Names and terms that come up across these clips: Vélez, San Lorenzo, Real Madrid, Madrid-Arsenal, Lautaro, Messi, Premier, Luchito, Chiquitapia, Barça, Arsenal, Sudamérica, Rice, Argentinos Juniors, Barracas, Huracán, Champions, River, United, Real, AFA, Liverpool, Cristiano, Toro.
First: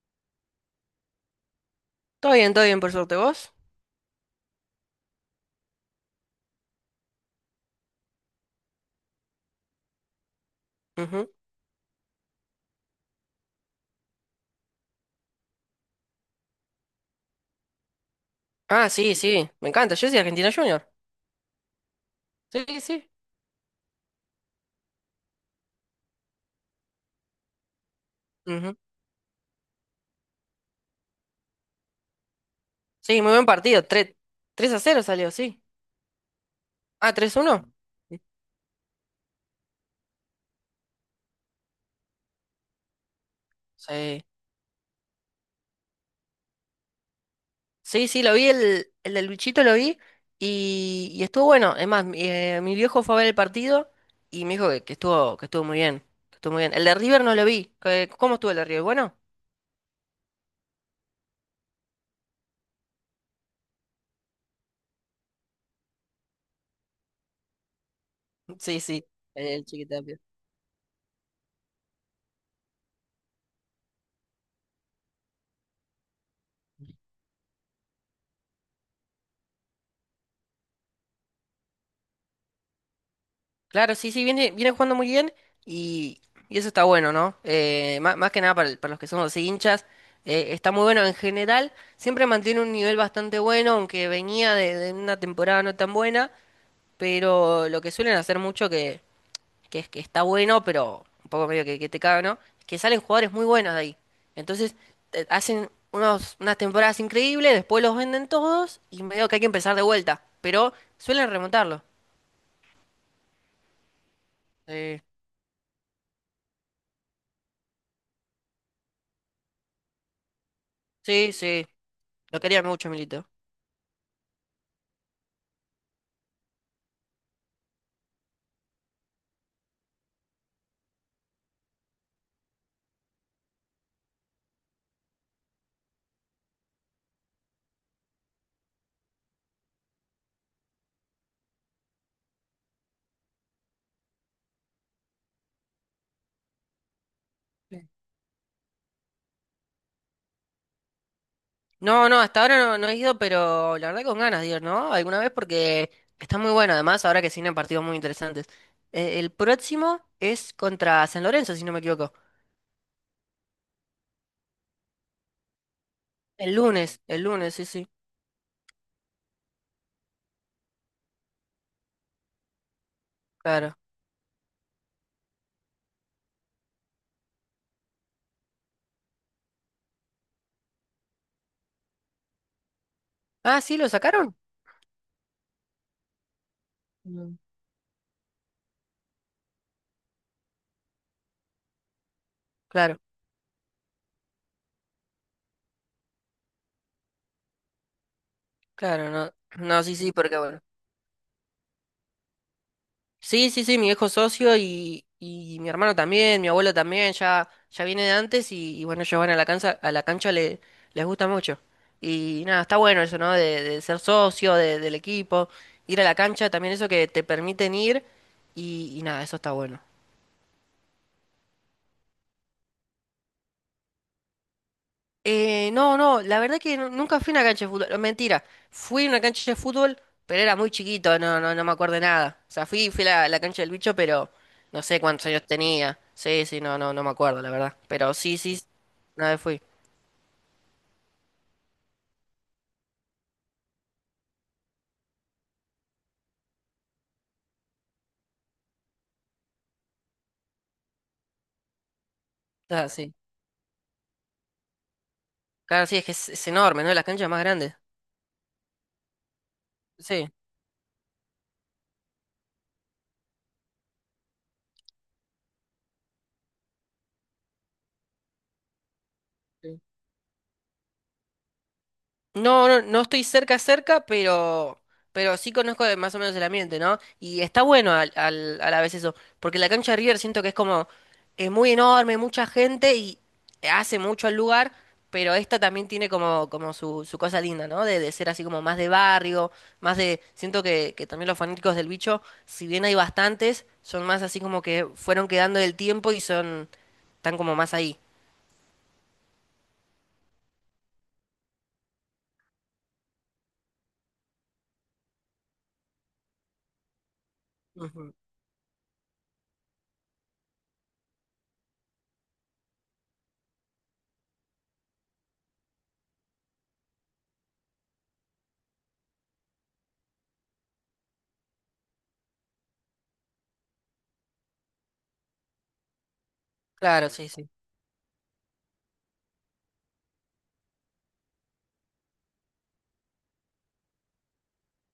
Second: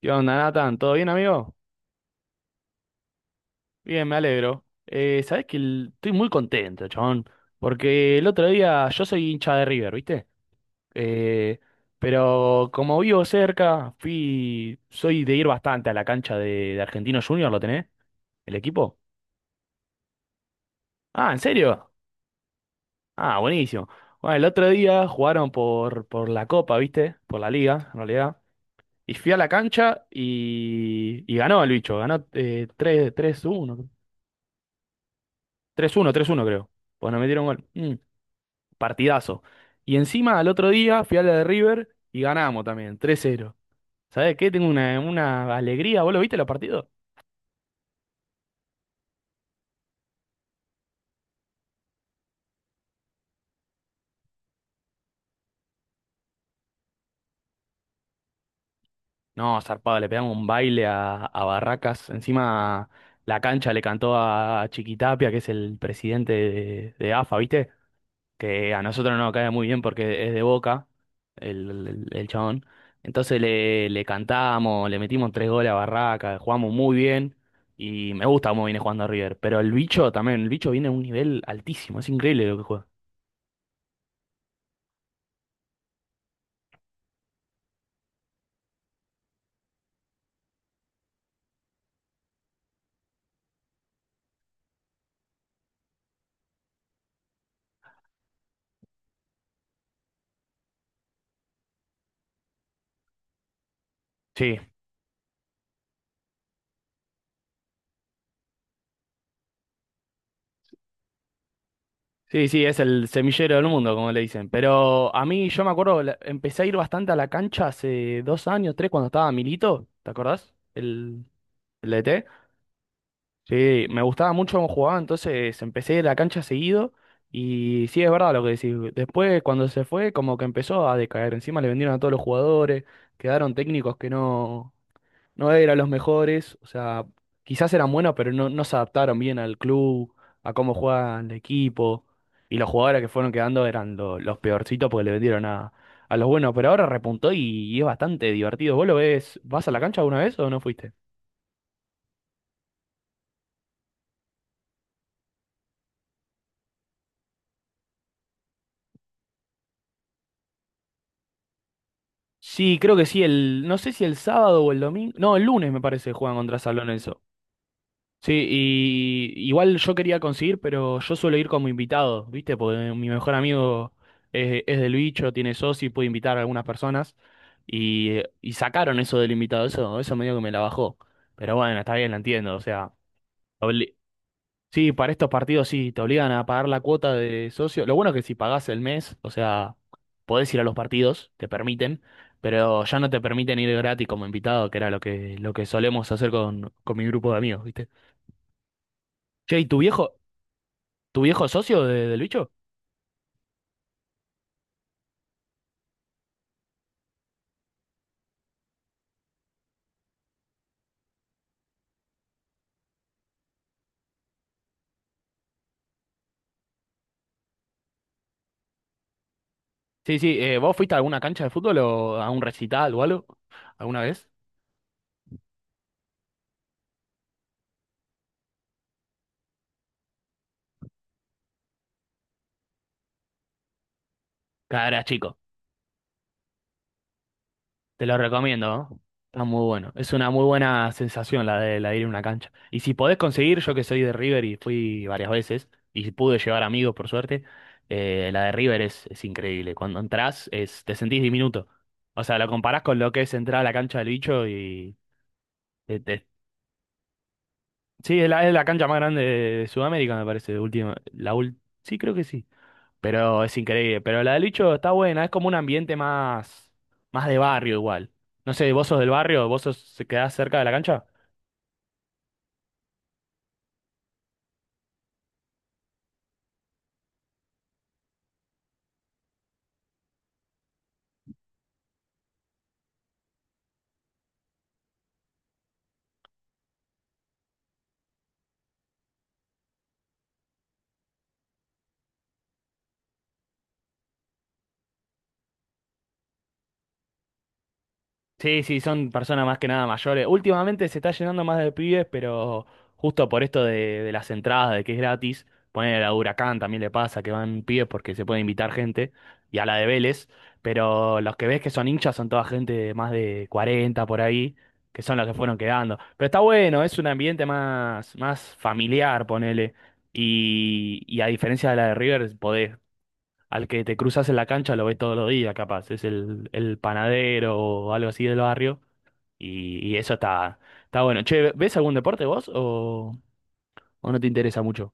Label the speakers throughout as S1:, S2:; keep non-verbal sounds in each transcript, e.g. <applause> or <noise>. S1: ¿Qué onda, Nathan? ¿Todo bien, amigo?
S2: Todo bien, por suerte. ¿Vos?
S1: Bien, me alegro. Sabés que estoy muy contento, chabón. Porque el otro día, yo soy hincha de River, ¿viste?
S2: Ujú.
S1: Eh, pero como vivo cerca, fui, soy de ir bastante a la cancha de Argentinos Juniors, ¿lo tenés? ¿El
S2: Ah,
S1: equipo?
S2: sí, sí. Me encanta. Yo soy Argentina Junior.
S1: Ah, ¿en serio?
S2: Sí, sí.
S1: Ah, buenísimo. Bueno, el otro día jugaron por la Copa, ¿viste? Por la Liga, en realidad.
S2: Ujú.
S1: Y fui a la cancha y ganó el bicho, ganó
S2: Sí, muy
S1: tres
S2: buen partido.
S1: uno.
S2: 3 3 a cero salió, sí.
S1: 3-1, 3-1 creo. Pues
S2: Ah,
S1: nos
S2: tres
S1: metieron gol.
S2: uno.
S1: Partidazo. Y encima al otro día fui a la de River y ganamos también, 3-0.
S2: Sí.
S1: ¿Sabes qué? Tengo una alegría. ¿Vos lo viste los partidos?
S2: Sí, sí, lo vi, el de Luchito lo vi y estuvo bueno. Es más, mi, mi viejo fue a ver el partido y me dijo que estuvo muy bien. Que estuvo muy bien. El de River no lo vi. ¿Cómo estuvo el de River? Bueno.
S1: No, zarpado, le pegamos un baile a Barracas. Encima la cancha le cantó a Chiquitapia, que es el presidente de AFA, ¿viste?, que a
S2: Sí, sí.
S1: nosotros nos cae
S2: El
S1: muy bien
S2: chiquito.
S1: porque es de Boca, el chabón. Entonces le cantamos, le metimos tres goles a Barraca, jugamos muy bien y me gusta cómo viene jugando River. Pero el bicho también, el bicho viene a un nivel altísimo, es increíble lo que juega.
S2: Claro, sí, sí, viene, viene jugando muy bien y, y eso está bueno, ¿no? Más que nada para, para los que somos así hinchas, está muy bueno en general, siempre mantiene un nivel bastante bueno, aunque venía de una temporada no tan buena, pero lo que suelen hacer mucho que es que está bueno, pero un poco medio que te caga, ¿no? Es que salen jugadores muy buenos de ahí.
S1: Sí,
S2: Entonces, hacen unos, unas temporadas increíbles, después los venden todos y medio que hay que empezar de vuelta, pero suelen remontarlo.
S1: sí, sí, es el semillero del mundo, como le dicen.
S2: Sí,
S1: Pero a mí, yo me acuerdo, empecé a ir bastante a la cancha hace dos años, tres, cuando estaba Milito, ¿te acordás? El,
S2: sí, sí.
S1: el DT.
S2: Lo quería mucho, Milito.
S1: Sí, me gustaba mucho cómo jugaba, entonces empecé la cancha seguido y sí, es verdad lo que decís. Después, cuando se fue, como que empezó a decaer, encima le vendieron a todos los jugadores, quedaron técnicos que no eran los mejores, o sea, quizás eran buenos, pero no se adaptaron bien al club, a cómo juegan el equipo, y los jugadores que fueron quedando eran los peorcitos porque le vendieron a los buenos, pero ahora repuntó y
S2: Sí.
S1: es bastante divertido. ¿Vos lo ves? ¿Vas a la cancha alguna vez o no fuiste?
S2: No, no, hasta ahora no, no he ido, pero la verdad con ganas de ir, ¿no? Alguna vez porque está muy bueno, además, ahora que se vienen partidos muy interesantes. El próximo es contra San Lorenzo, si no me equivoco.
S1: Sí, creo que sí, no sé si el sábado o el domingo, no, el lunes me parece, juegan contra San Lorenzo.
S2: El lunes, sí, sí,
S1: Sí, y igual yo quería conseguir, pero yo suelo ir como invitado, ¿viste? Porque mi mejor
S2: claro.
S1: amigo, es del bicho, tiene socio y puede invitar a algunas personas. Y y sacaron eso del invitado, eso medio que me la bajó. Pero bueno, está bien, la entiendo, o sea,
S2: Ah, sí, ¿lo
S1: obli-
S2: sacaron?
S1: sí, para estos partidos sí, te obligan a pagar la cuota
S2: Mm.
S1: de socio. Lo bueno es que si pagás el mes, o sea, podés ir a los partidos, te permiten, pero
S2: Claro,
S1: ya no te permiten ir gratis como invitado, que era lo que solemos hacer con mi grupo de amigos, ¿viste?
S2: claro, no.
S1: Che, ¿y
S2: No, sí, sí, porque bueno.
S1: tu viejo es socio del bicho?
S2: Sí, sí, sí, mi viejo socio y mi hermano también, mi abuelo también, ya, ya viene de antes y bueno, ellos van a la cancha le, les gusta mucho. Y nada, está bueno eso, ¿no? De ser socio del equipo, ir a la cancha, también eso que te permiten ir y nada, eso está bueno.
S1: Sí, sí. ¿Vos fuiste a alguna cancha de fútbol o a un recital o algo? ¿Alguna vez?
S2: No, no, la verdad que nunca fui a una cancha de fútbol. Mentira, fui a una cancha de fútbol, pero era muy chiquito, no, no, no me acuerdo de nada. O sea, fui, fui a la, la cancha del bicho, pero no
S1: Cada
S2: sé
S1: era
S2: cuántos
S1: chico.
S2: años tenía. Sí, sí, no, no, no me acuerdo, la verdad.
S1: Te
S2: Pero
S1: lo
S2: sí, sí,
S1: recomiendo, ¿no?
S2: una vez
S1: Está
S2: fui.
S1: muy bueno. Es una muy buena sensación la de ir a una cancha. Y si podés conseguir, yo que soy de River y fui varias veces, y pude llevar amigos por suerte, la de River es increíble. Cuando entrás, es, te sentís diminuto. O sea, lo comparás
S2: Ah,
S1: con lo
S2: sí.
S1: que es entrar a la cancha del bicho y...
S2: Claro, sí,
S1: te-
S2: es que
S1: te-
S2: es enorme, ¿no? Las canchas más grandes.
S1: sí, es la cancha más grande de Sudamérica, me
S2: Sí.
S1: parece, última. Sí, creo que sí. Pero es increíble. Pero la de Lucho está buena, es como un ambiente más, más de barrio igual. No sé, ¿vos sos del barrio? ¿Vos sos, se quedás cerca de la cancha?
S2: No, no, no estoy cerca, cerca, pero sí conozco más o menos el ambiente, ¿no? Y está bueno al, a la vez eso, porque la cancha de River siento que es como, es muy enorme, mucha gente y hace mucho al lugar, pero esta también tiene como, como su cosa linda, ¿no? De ser así como más de barrio, más de, siento que también los fanáticos del bicho, si bien hay bastantes, son más así como que fueron quedando del tiempo y son, están como más ahí.
S1: Sí, sí, son personas más que nada mayores. Últimamente se está llenando más de pibes, pero justo por esto de las entradas, de que es gratis, poner a Huracán también le pasa que van pibes
S2: Ujú.
S1: porque se puede invitar gente, y a la de Vélez, pero los que ves que son hinchas son toda gente de más de 40 por ahí, que son los que fueron quedando. Pero está bueno, es un ambiente más, más familiar, ponele. Y a diferencia de la de River, podés, al que te cruzas en la cancha, lo ves todos los días, capaz. Es el
S2: Claro, sí, sí.
S1: panadero o algo así del barrio. Y eso está, está bueno. Che, ¿ves algún deporte vos o no te interesa mucho?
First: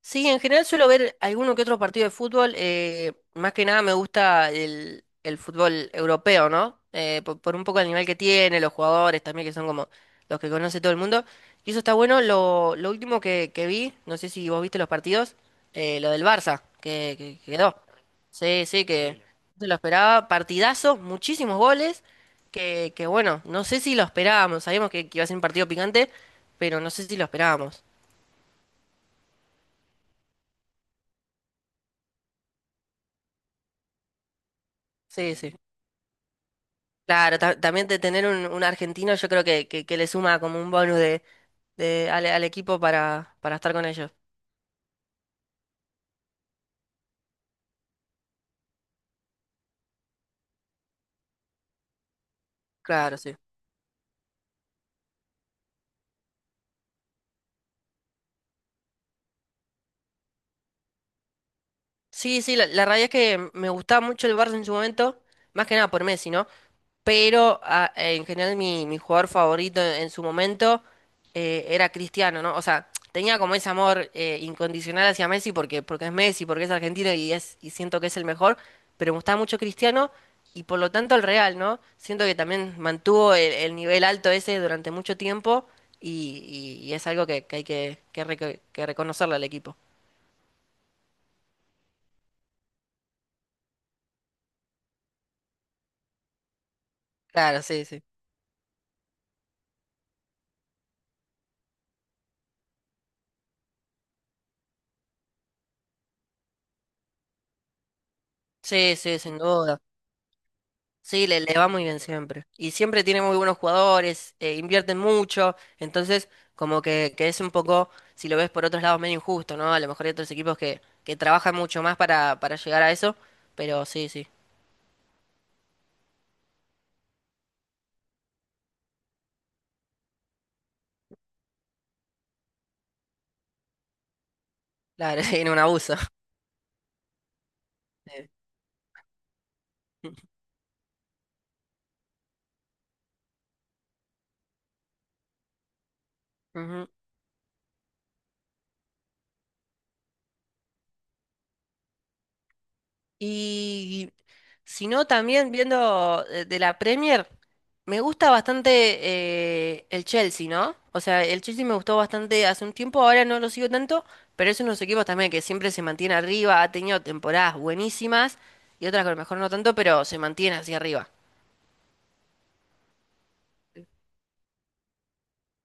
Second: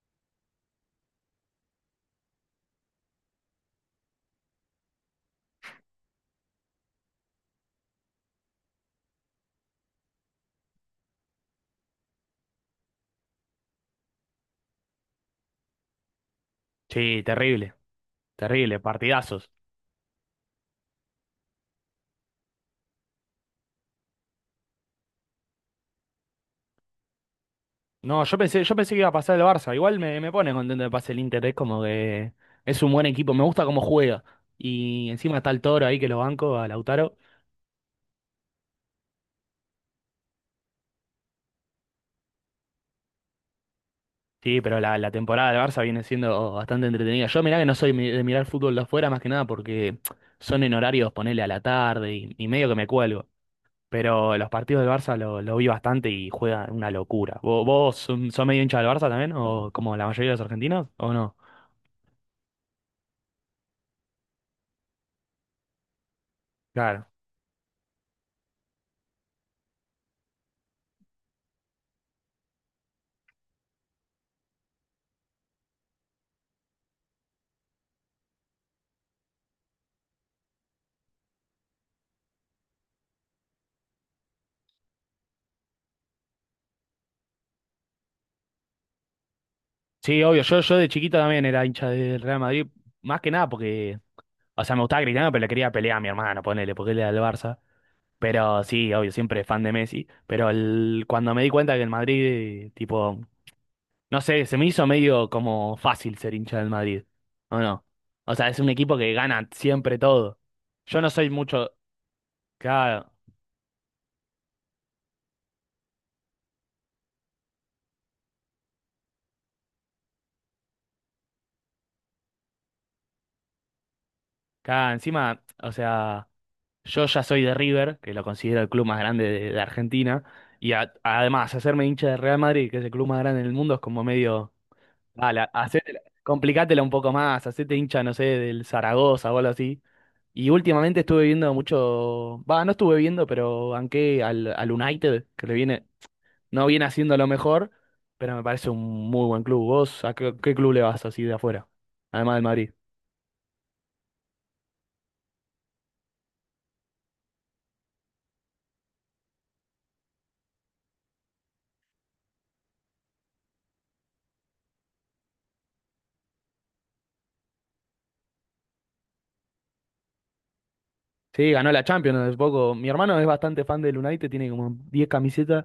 S2: Sí, en general suelo ver alguno que otro partido de fútbol. Más que nada me gusta el fútbol europeo, ¿no? Por un poco el nivel que tiene, los jugadores también, que son como los que conoce todo el mundo. Y eso está bueno. Lo último que vi, no sé si vos viste los partidos, lo del Barça, que,
S1: Sí,
S2: que
S1: terrible,
S2: quedó. Sí,
S1: terrible,
S2: sí, que Sí.
S1: partidazos.
S2: No se lo esperaba. Partidazo, muchísimos goles. Que bueno, no sé si lo esperábamos. Sabíamos que iba a ser un partido picante, pero no sé si lo esperábamos.
S1: No, yo pensé que iba a pasar el Barça. Igual me pone contento de pase el Inter, es como que es un buen equipo, me gusta cómo juega. Y
S2: Sí,
S1: encima está
S2: sí.
S1: el Toro ahí que lo banco, a Lautaro.
S2: Claro, también de tener un argentino yo creo que le suma como un bonus de, al, al equipo para estar con ellos.
S1: Sí, pero la temporada del Barça viene siendo bastante entretenida. Yo mirá que no soy de mirar fútbol de afuera más que nada porque son en horarios, ponele, a la tarde y medio que me
S2: Claro,
S1: cuelgo.
S2: sí.
S1: Pero los partidos del Barça lo vi bastante y juega una locura. ¿Vos, sos medio hincha del Barça también? ¿O como la mayoría de los argentinos? ¿O no?
S2: Sí, sí, la realidad es que me gustaba mucho el Barça en su momento, más que nada por Messi, ¿no?
S1: Claro.
S2: Pero en general mi, mi jugador favorito en su momento era Cristiano, ¿no? O sea, tenía como ese amor incondicional hacia Messi porque, porque es Messi, porque es argentino y, es, y siento que es el mejor, pero me gustaba mucho Cristiano y por lo tanto el Real, ¿no? Siento que también mantuvo el nivel alto ese durante mucho tiempo y, y es algo que hay que, que reconocerle al equipo.
S1: Sí, obvio. Yo de chiquito también era hincha del Real Madrid. Más que nada porque, o sea, me gustaba Cristiano, pero le quería pelear a mi hermano, ponele, porque él era del Barça.
S2: Claro, sí, sí.
S1: Pero sí, obvio, siempre fan de Messi. Pero cuando me di cuenta que el Madrid, tipo, no sé, se me hizo medio como fácil ser hincha del Madrid, ¿o no? O sea, es un equipo
S2: Sí,
S1: que
S2: sí, sin
S1: gana
S2: duda.
S1: siempre todo. Yo no
S2: Sí,
S1: soy
S2: le va
S1: mucho,
S2: muy bien siempre. Y siempre
S1: cada,
S2: tiene muy buenos jugadores, invierten mucho, entonces como que es un poco, si lo ves por otros lados, medio injusto, ¿no? A lo mejor hay otros equipos que trabajan mucho más para llegar a eso, pero sí, sí,
S1: encima, o sea, yo ya soy de River, que lo considero el club más grande de Argentina, y además, hacerme hincha del Real Madrid, que es el club más grande del mundo, es como medio,
S2: claro, <laughs>
S1: dale,
S2: tiene un abuso. <laughs>
S1: complicátela un poco más, hacete hincha, no sé,
S2: Sí.
S1: del Zaragoza o algo así. Y últimamente estuve viendo mucho, va, no estuve viendo, pero banqué al United, que le viene... No viene
S2: Ujú.
S1: haciendo lo mejor, pero me parece un muy buen club. ¿Vos a qué, qué club le vas así de afuera? Además del Madrid.
S2: Y si no, también viendo de la Premier, me gusta bastante el Chelsea, ¿no? O sea, el Chelsea me gustó bastante hace un tiempo, ahora no lo sigo tanto, pero es uno de los equipos también que siempre se mantiene arriba, ha tenido temporadas buenísimas y otras que a lo mejor no tanto, pero se mantiene hacia arriba.
S1: Sí, ganó la Champions hace poco. Mi hermano es bastante fan del United, tiene como 10 camisetas.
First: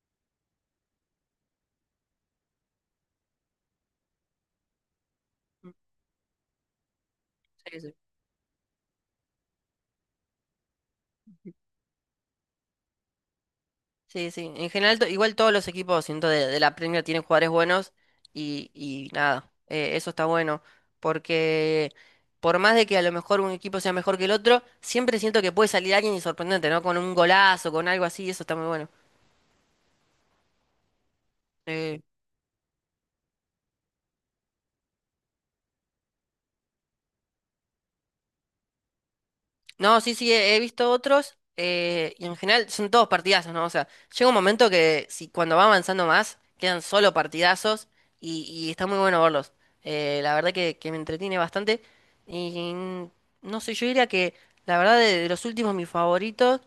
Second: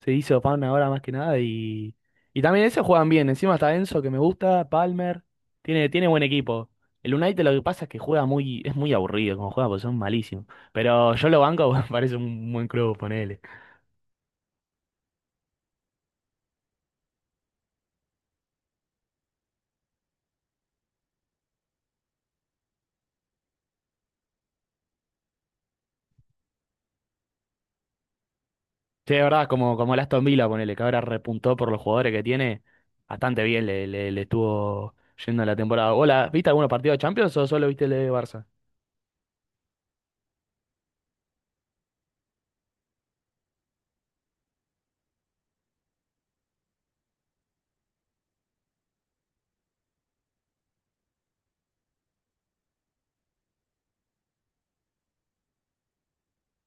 S1: Se hizo fan ahora más que nada y, y también ese juegan bien. Encima está Enzo, que me gusta, Palmer.
S2: Mm,
S1: Tiene buen equipo. El United lo que
S2: sí,
S1: pasa es
S2: sí.
S1: que juega muy, es muy aburrido como juega, porque son malísimos. Pero yo lo banco, <laughs> me parece un buen club, él...
S2: Sí, sí. En general, igual todos los equipos, siento, de la Premier tienen jugadores buenos y nada, eso está bueno. Porque por más de que a lo mejor un equipo sea mejor que el otro, siempre siento que puede salir alguien y sorprendente, ¿no? Con un golazo, con algo así, eso está muy bueno.
S1: Sí, de verdad, como, como el Aston Villa, ponele, que ahora repuntó por los
S2: Eh,
S1: jugadores que tiene, bastante bien le estuvo yendo la temporada. Hola, ¿viste algunos partidos de Champions o solo viste el de Barça?
S2: No, sí, sí, he visto otros y en general son todos partidazos, ¿no? O sea, llega un momento que si cuando va avanzando más quedan solo partidazos y está muy bueno verlos. La verdad que me entretiene bastante y no sé, yo diría que la verdad de los últimos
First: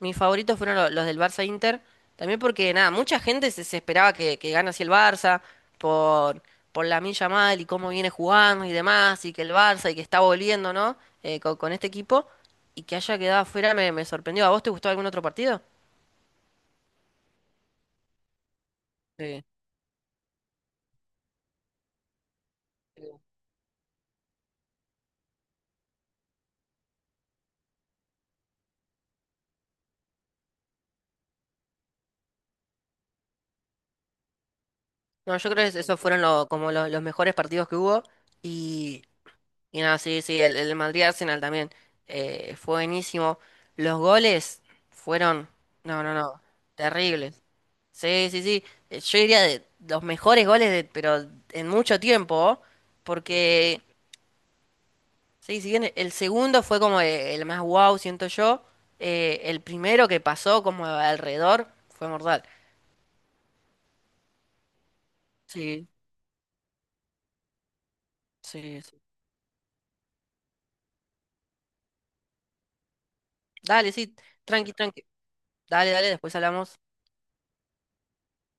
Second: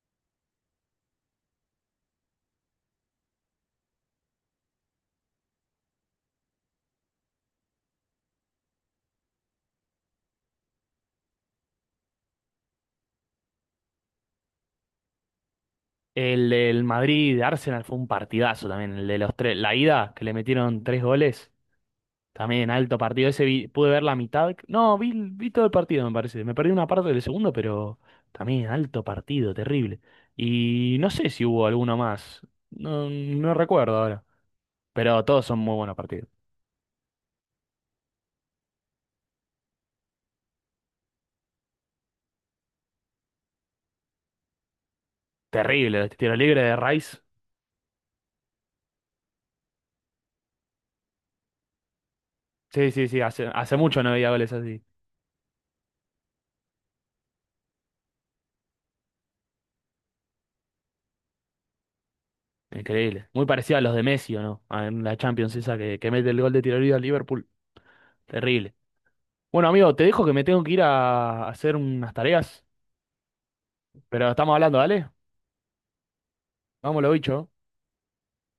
S2: mis favoritos fueron los, del Barça Inter, también porque nada, mucha gente se, se esperaba que gane así el Barça por, por Lamine Yamal y cómo viene jugando y demás y que el Barça y que está volviendo, ¿no? Con este equipo. Y que haya quedado afuera me, me sorprendió. ¿A vos te gustó algún otro partido?
S1: El del Madrid de Arsenal fue un partidazo también, el de los
S2: Sí.
S1: tres. La ida, que le metieron tres goles, también alto partido. Ese pude ver la mitad. No, vi todo el partido, me parece. Me perdí una parte del segundo, pero también alto partido, terrible. Y no sé si hubo alguno más. No, no recuerdo ahora. Pero
S2: No,
S1: todos
S2: yo
S1: son
S2: creo
S1: muy
S2: que
S1: buenos
S2: esos fueron
S1: partidos.
S2: como los mejores partidos que hubo. Y, y nada, sí, sí, el Madrid-Arsenal también fue buenísimo. Los goles fueron, no,
S1: Terrible,
S2: no,
S1: este tiro
S2: no,
S1: libre de Rice.
S2: terribles. Sí, sí, sí. Yo diría de los mejores goles, de, pero en mucho tiempo.
S1: Sí, sí, sí, hace, hace
S2: Porque,
S1: mucho no veía goles así.
S2: sí, si bien el segundo fue como el más wow, siento yo, el primero que pasó como alrededor fue mortal.
S1: Increíble. Muy parecido a los de Messi, ¿o no? En la Champions esa
S2: Sí,
S1: que mete el gol de tiro libre a Liverpool. Terrible.
S2: sí, sí.
S1: Bueno, amigo, te dejo que me tengo que ir a hacer unas tareas,
S2: Dale, sí,
S1: pero estamos
S2: tranqui,
S1: hablando,
S2: tranqui.
S1: ¿dale?
S2: Dale, dale, después hablamos.
S1: Vámonos, bicho.